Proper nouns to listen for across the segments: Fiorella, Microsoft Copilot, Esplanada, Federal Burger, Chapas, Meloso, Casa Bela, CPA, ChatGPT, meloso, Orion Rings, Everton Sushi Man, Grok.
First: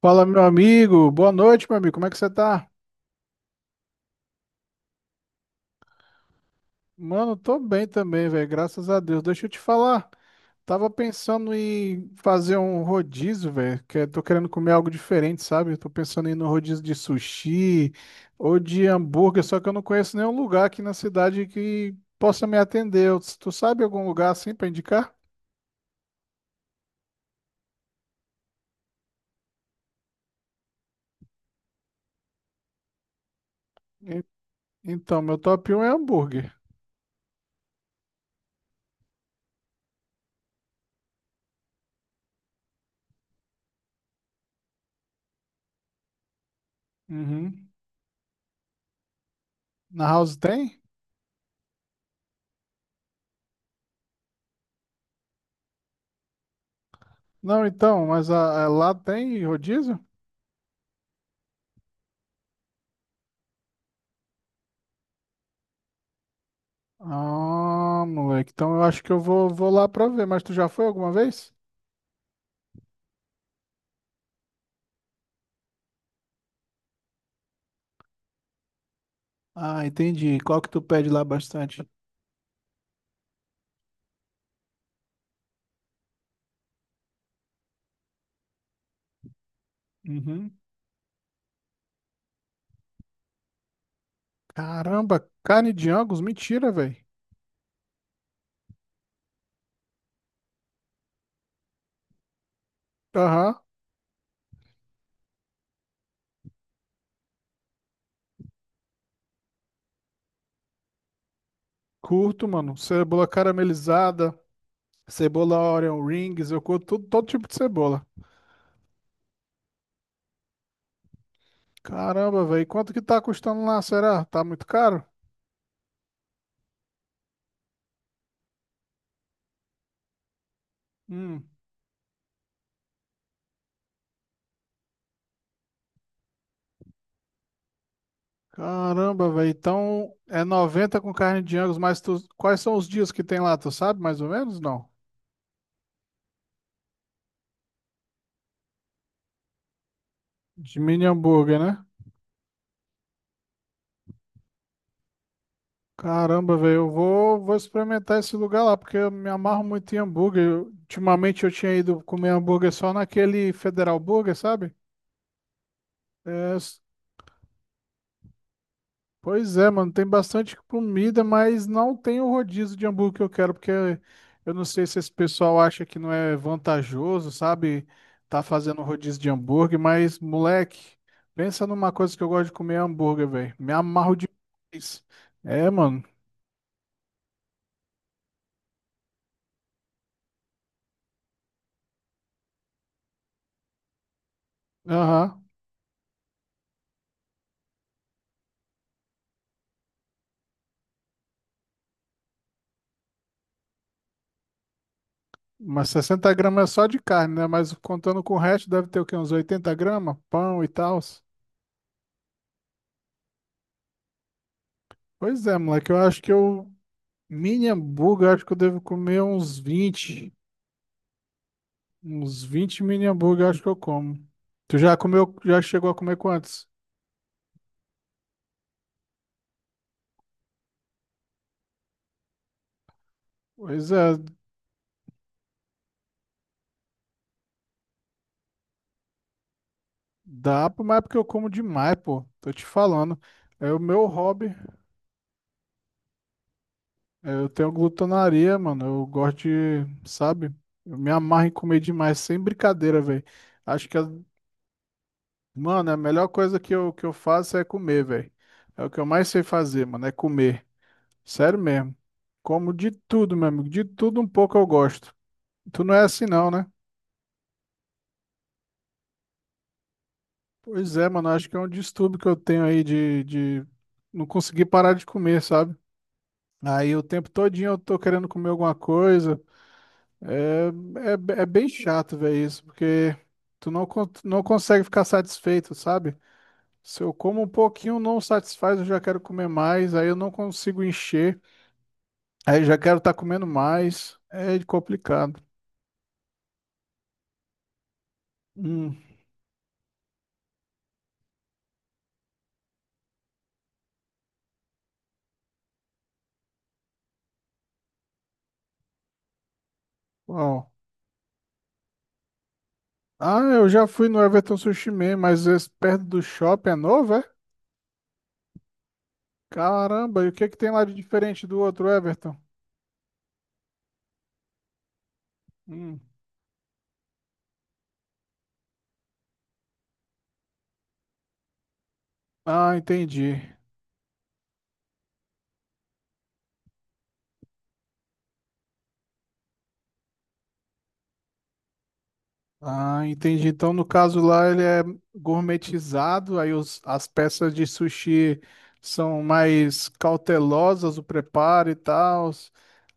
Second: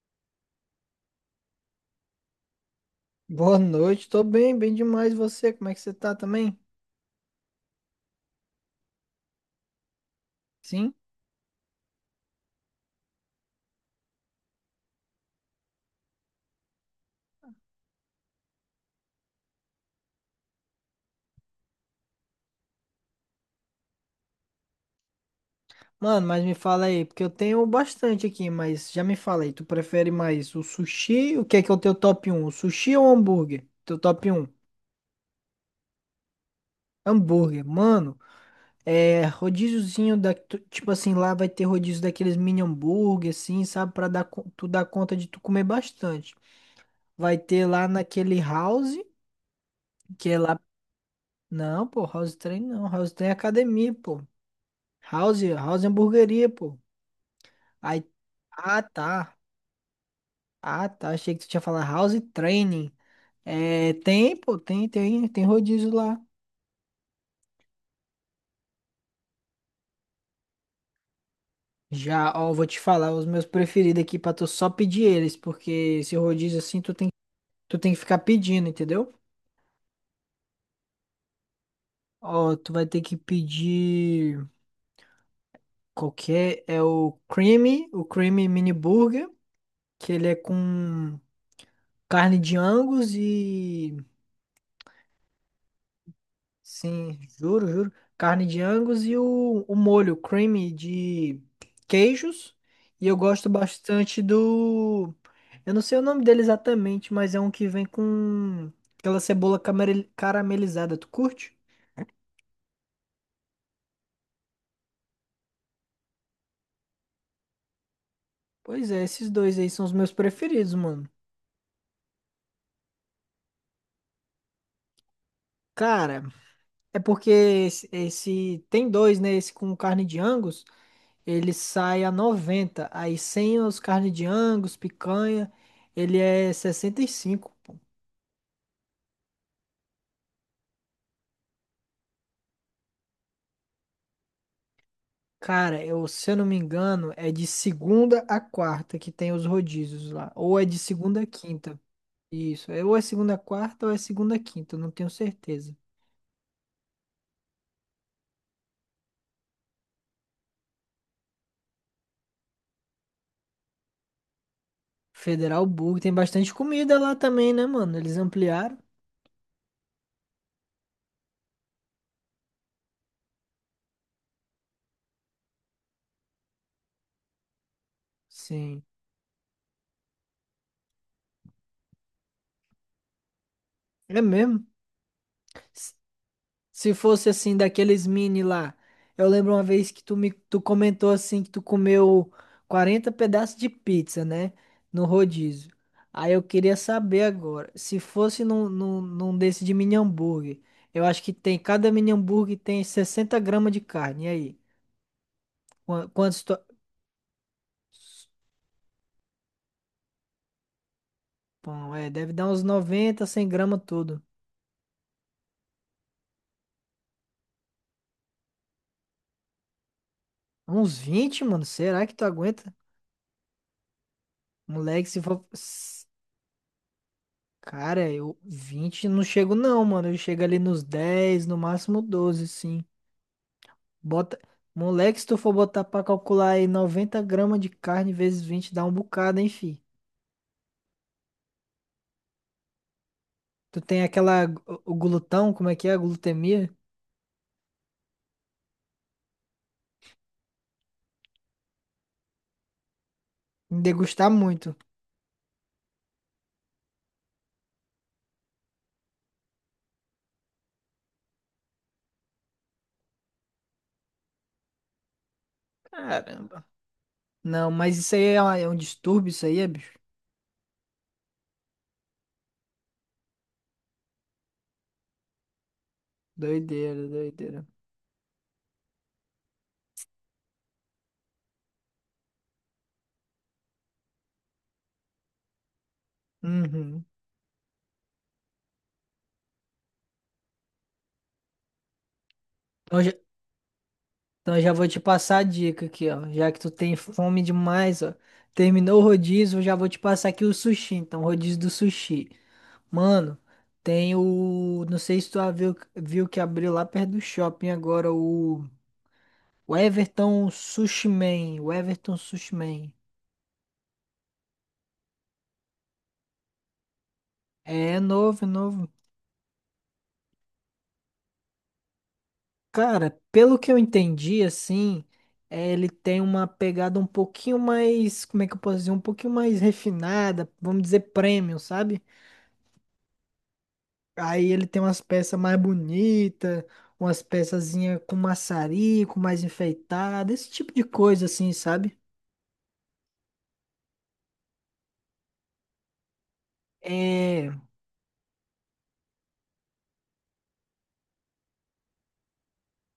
Fala, meu amigo. Boa noite, meu amigo. Como é que você tá? Boa noite, tô bem, bem demais. E você, como é que você tá também? Mano, tô bem também, velho. Graças a Deus. Deixa eu te falar. Tava Sim? pensando em fazer um rodízio, velho. Que eu tô querendo comer algo diferente, sabe? Eu tô pensando em ir no rodízio de sushi ou de hambúrguer, só que eu não conheço nenhum lugar aqui na cidade que possa me atender. Tu sabe algum lugar assim pra indicar? Mano, mas me fala aí, porque eu tenho bastante aqui, mas já me fala aí, tu prefere mais o sushi? O que é o teu top um? O sushi ou o hambúrguer? Teu E- top um? Então, meu top 1 é hambúrguer. Hambúrguer, mano, é rodíziozinho da, tipo assim, lá vai ter rodízio daqueles mini hambúrguer, assim, sabe? Pra dar, tu dar conta de tu comer bastante. Vai ter Uhum. lá naquele house, Na que House é lá. tem? Não, pô, house train não, house train é academia, pô. House, house é hamburgueria, pô. Não, Aí, então, mas ah, lá tá. tem rodízio? Ah, tá. Achei que tu tinha falado house training. É, tem, pô, tem rodízio lá. Ah, moleque. Então eu acho que eu vou lá pra ver. Mas tu já foi alguma vez? Já, ó, vou te falar os meus preferidos aqui pra tu só pedir eles, porque esse rodízio assim tu tem que ficar pedindo, entendeu? Ah, entendi. Qual que tu pede lá bastante? Ó, tu vai ter que pedir qualquer, é o creamy mini burger, que ele é Uhum. com carne de angus e Caramba, carne de Angus? Mentira, velho. sim, juro, juro. Carne de Angus e o molho creamy de queijos. E eu gosto Aham. bastante do. Eu não sei o nome dele exatamente, mas é um que vem com aquela cebola caramelizada. Tu curte? Curto, mano. Cebola caramelizada, cebola Orion Rings. Eu curto tudo, todo tipo de cebola. Pois é, esses dois aí são os meus preferidos, mano. Caramba, velho. Quanto que tá custando lá, será? Tá muito caro? Cara, é porque esse tem dois, né? Esse com carne de Angus, Hum. ele sai a 90. Aí sem os carne de Angus, picanha, ele é 65. Caramba, velho. Então é 90 com carne de Angus, mas tu quais são os dias que tem lá? Tu sabe mais ou menos? Não. Cara, eu, se eu não me engano, é de segunda a quarta que tem os rodízios lá. Ou é De de mini segunda a hambúrguer, né? quinta. Isso. Ou é segunda a quarta ou é segunda a quinta. Eu Não tenho certeza. Caramba, velho, eu vou experimentar esse lugar lá, porque eu me amarro muito em hambúrguer. Ultimamente eu tinha ido comer hambúrguer só naquele Federal Burger, sabe? Federal Burger. Tem É, bastante s- comida lá também, né, mano? Eles ampliaram. Pois é, mano, tem bastante comida, mas não tem o rodízio de hambúrguer que eu quero, porque eu não sei se esse pessoal acha que não é vantajoso, sabe? Tá fazendo Sim. rodízio de hambúrguer, mas, moleque, pensa numa coisa que eu gosto de comer é hambúrguer, velho. Me amarro É mesmo? demais. É, mano. Se fosse assim, daqueles mini lá. Eu lembro uma vez que tu comentou assim que tu comeu 40 pedaços de pizza, né? No Aham. rodízio. Aí eu queria saber agora, se fosse num desse de mini hambúrguer, eu acho que tem, cada mini hambúrguer tem 60 gramas de carne. E aí? Mas 60 Quantos. Gramas é só de carne, né? Mas contando com o resto, deve ter o quê? Uns 80 gramas? Pão e tal. Pão, é, deve dar uns 90, 100 gramas tudo. Pois é, moleque. Eu acho que eu. Mini hambúrguer, eu acho que eu devo comer uns vinte. Uns 20 mano? Será que tu Uns aguenta? 20 mini hambúrguer, eu acho que eu como. Tu já Moleque, se comeu? for. Já chegou a comer quantos? Cara, eu 20 não chego não, mano. Eu chego ali nos 10, no máximo 12, sim. Pois é, Bota... Moleque, se tu for botar pra calcular aí 90 gramas de carne vezes 20 dá um bocado, hein, fi. dá, pô, mas é porque eu como demais, pô. Tô te falando. É o Tu tem meu aquela... hobby. O glutão, como é que é? A glutemia? É, eu tenho glutonaria, mano. Eu gosto de, sabe? Eu me amarro em comer demais, sem brincadeira, velho. Me Acho que degustar muito. Mano, a melhor coisa que eu faço é comer, velho. É o que eu mais sei fazer, mano, é comer. Sério mesmo. Como de tudo, meu amigo. De tudo um pouco eu gosto. Tu não é assim não, Caramba. né? Não, mas isso aí é, é um distúrbio, isso aí é, bicho. Pois é, mano. Acho que é um distúrbio que eu tenho aí de não conseguir parar de comer, sabe? Aí o Doideira, tempo todinho doideira. eu tô querendo comer alguma coisa. É, é bem chato, velho, isso. Porque tu não consegue ficar satisfeito, sabe? Se Uhum. eu como um pouquinho, não satisfaz, eu já quero comer mais. Aí eu não consigo encher. Aí já quero estar Então comendo mais. Então É eu já vou te passar complicado. a dica aqui, ó. Já que tu tem fome demais, ó. Hum, Terminou o rodízio, eu já vou te passar aqui o sushi. Então, rodízio do sushi. Mano, tem o. Não sei se tu viu que abriu lá perto do shopping agora o. O Everton bom. Sushi Man. O Everton Sushi Man. Ah, eu já fui no Everton Sushi Man, mas esse perto do shopping é novo, é? É novo, é novo. Caramba, e o que que tem lá de diferente do outro Everton? Cara, pelo que eu entendi, assim, ele Hum. tem uma pegada um pouquinho mais. Como é que eu posso dizer? Um pouquinho mais refinada, vamos dizer premium, sabe? Ah, entendi. Aí ele tem umas peças mais bonitas, umas peçazinhas com maçarico, mais enfeitada, esse tipo de coisa assim, sabe? Ah, entendi. Então, no caso lá, ele é gourmetizado, aí as É, peças de sushi são mais cautelosas, o preparo e tal.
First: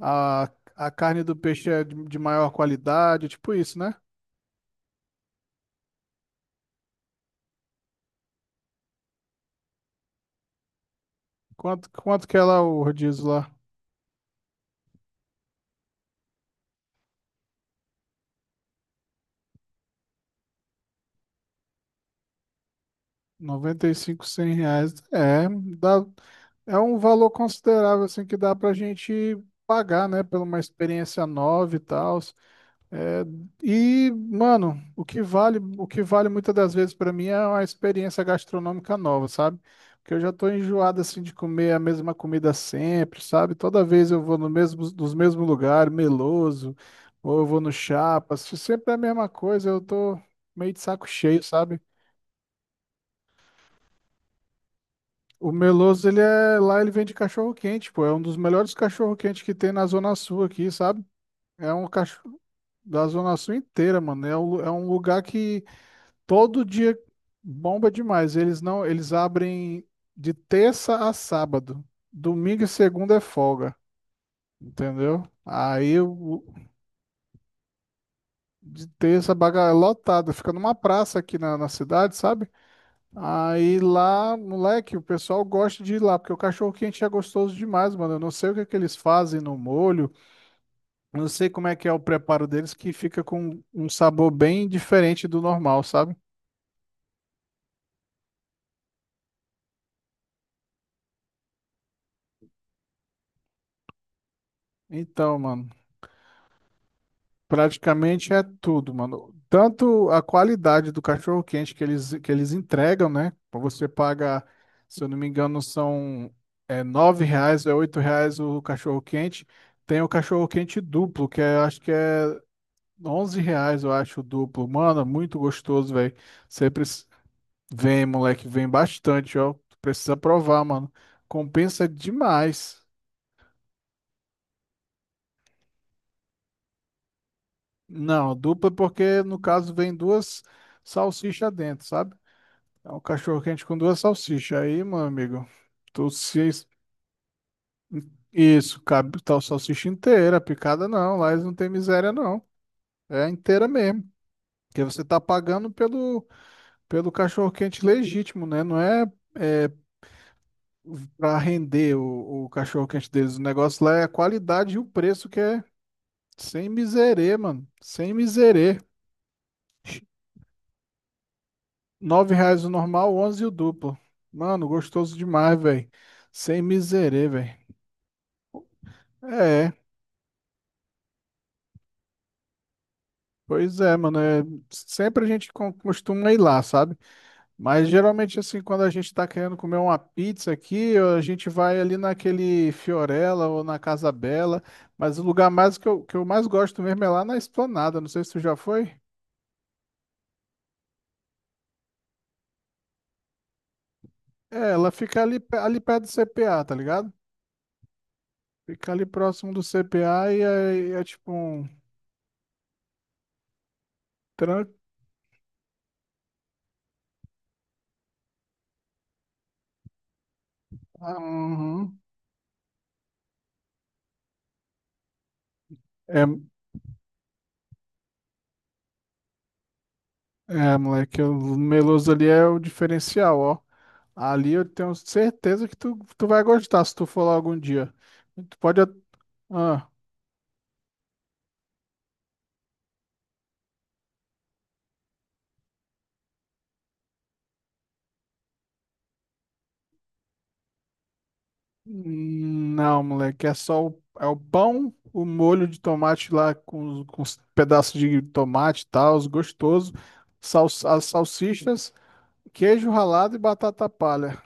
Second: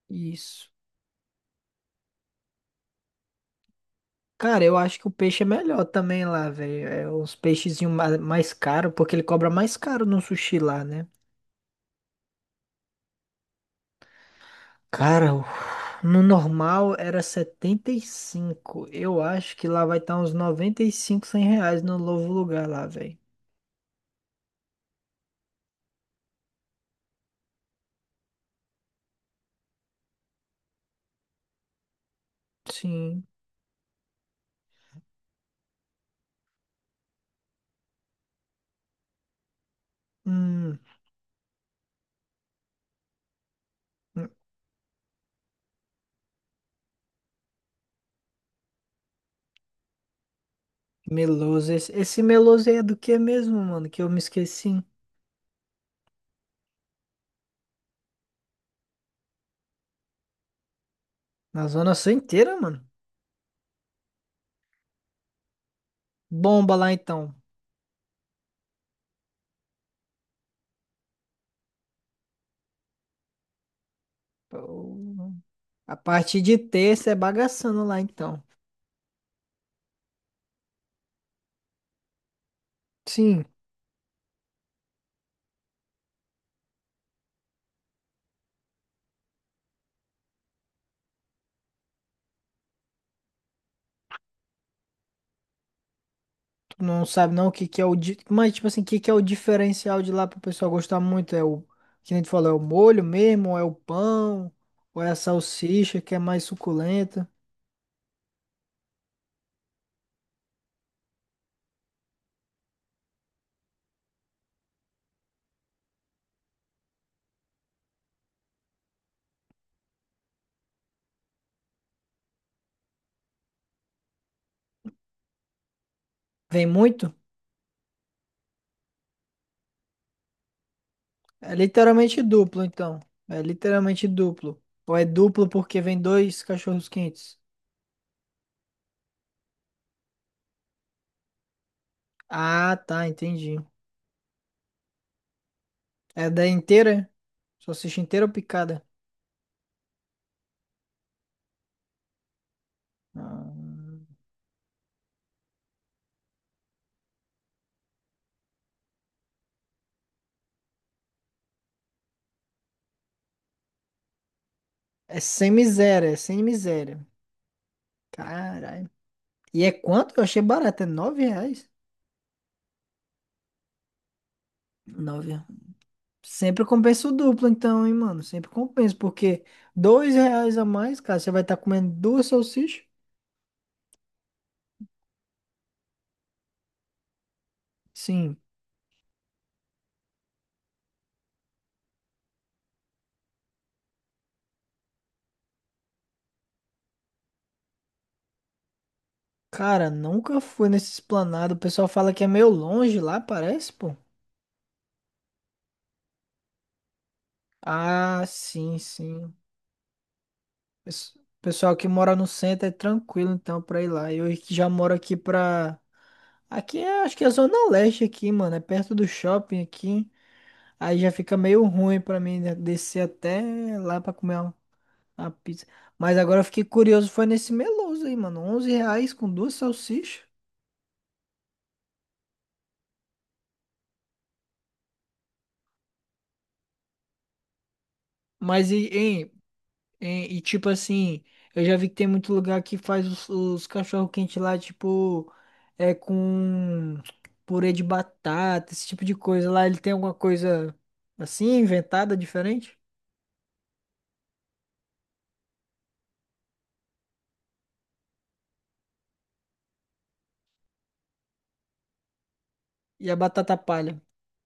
A, isso. a carne do peixe é de maior qualidade, tipo isso, né? Cara, eu acho que o peixe é melhor também lá, velho. É os peixezinhos mais caros, porque ele cobra mais caro no sushi lá, né? Quanto que é lá o rodízio lá? Cara, no normal era 75. Eu acho que lá vai estar uns 95, R$ 100 no novo lugar lá, velho. 95, 100 reais. É, dá, é um valor considerável, assim, que dá pra gente pagar, né? Pela uma experiência nova e tal. É, Sim. e, mano, o que vale muitas das vezes pra mim é uma experiência gastronômica nova, sabe? Porque eu já tô Hum. enjoado assim de comer a mesma comida sempre, sabe? Toda vez eu vou no mesmo, nos mesmos lugares, meloso, ou eu vou no Chapas, sempre é a mesma coisa, eu tô meio de saco cheio, Meloso. sabe? Esse Meloso aí é do que mesmo, mano? Que eu me esqueci. O meloso, ele é, lá ele vende cachorro quente, pô, é um dos melhores cachorro quente que tem na Zona Sul aqui, sabe? Na É um Zona Sul cachorro inteira, mano. da Zona Sul inteira, mano. É um, é um lugar que todo Bomba lá dia então. bomba demais. Eles não, eles abrem de terça a sábado. Domingo e segunda é folga, entendeu? Pô, a partir de terça é bagaçando lá então. De terça a baga é lotada, fica numa praça aqui na cidade, sabe? Sim, Aí lá, moleque, o pessoal gosta de ir lá, porque o cachorro quente é gostoso demais, mano. Eu não sei o que é que eles fazem no molho, eu não sei como é que é o preparo deles, que fica com um sabor bem diferente do normal, sabe? tu não sabe não o que que é o. Mas, tipo assim, o que que é o diferencial de lá pro pessoal gostar muito? É o. Que nem tu falou, é o molho mesmo? Ou é o pão? Ou é a Então, mano. salsicha que é mais suculenta? Praticamente é tudo, mano. Tanto a qualidade do cachorro-quente que eles entregam, né? Você paga, se eu não me engano, são é, 9 reais, é 8 reais o cachorro-quente. Tem o cachorro-quente duplo, que é, acho que é 11 reais, eu acho, o duplo. Mano, é muito gostoso, velho. Vem Você precisa muito? Vem, moleque, vem bastante, ó. Tu precisa provar, mano. É Compensa literalmente duplo demais. então. É literalmente duplo. Ou é duplo porque vem dois cachorros quentes? Não, dupla porque, no caso, vem duas salsichas dentro, sabe? Ah, É um tá, cachorro entendi. quente com duas salsichas. Aí, meu amigo, tu É da se inteira? Salsicha inteira ou Isso, picada? cabe tal salsicha inteira, picada não. Lá eles não tem miséria, não. É Ah, inteira mesmo. Porque você tá pagando pelo, pelo cachorro quente legítimo, né? Não, é para render o cachorro quente deles. O negócio lá é a qualidade e o é preço que sem é miséria, é sem sem miséria. miserê, mano. Sem miserê. Caralho. E é quanto? Eu achei barato, é R$ 9? Nove reais o normal, 11 o duplo. Mano, gostoso Nove. demais, velho. Sem Sempre compensa o miserê, duplo, velho. então, hein, mano? Sempre compensa, porque É. R$ 2 a mais, cara, você vai estar comendo duas salsichas? Pois é, mano, sempre a gente costuma ir lá, sabe? Mas Sim. geralmente, assim, quando a gente tá querendo comer uma pizza aqui, a gente vai ali naquele Fiorella ou na Casa Bela, mas o lugar mais que eu mais gosto mesmo é lá na Esplanada, não sei se tu já foi. Cara, nunca fui nesse esplanado. O pessoal fala que é meio longe lá, parece, pô. É, ela fica ali, ali perto do CPA, tá ligado? Ah, sim, Fica ali sim. próximo do CPA e é Pes- tipo um Pessoal que mora no centro é tranquilo, então, pra ir lá. Eu que já tran- moro aqui pra. Aqui é, acho que é Zona Leste aqui, mano. É perto do shopping aqui. Aí já Ah, fica meio uhum. ruim pra mim né, descer até lá pra comer uma pizza. Mas É, agora eu fiquei curioso, foi nesse Meloso aí, mano. R$ 11 com duas salsichas. é, moleque, o meloso ali é o diferencial, ó. Ali eu tenho certeza que tu vai gostar se tu for lá algum dia. Tu Mas pode. e, hein, Ah, E, tipo assim, eu já vi que tem muito lugar que faz os cachorro quente lá, tipo, é com purê de batata, esse tipo de coisa. Lá ele tem alguma coisa assim, inventada, diferente? não, moleque, é só o, é o pão, o molho de tomate lá com, com os pedaços de tomate e tal, os gostosos, sal, as salsichas, queijo E a ralado e batata batata palha. palha.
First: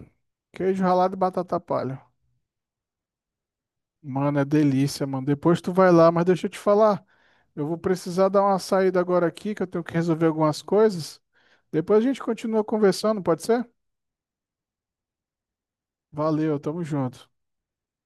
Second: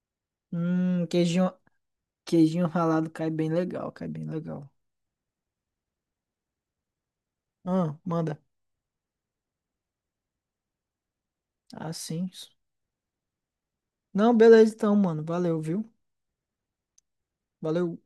Queijo Hum, ralado e queijinho, batata palha. queijinho ralado cai bem legal, cai bem Mano, é legal. delícia, mano. Depois tu vai lá, mas deixa eu te falar. Eu vou Ah, precisar manda. dar uma saída agora aqui, que eu tenho que resolver algumas coisas. Ah, Depois a gente sim. continua conversando, pode ser? Não, beleza então, mano. Valeu, viu? Valeu, tamo junto. Valeu.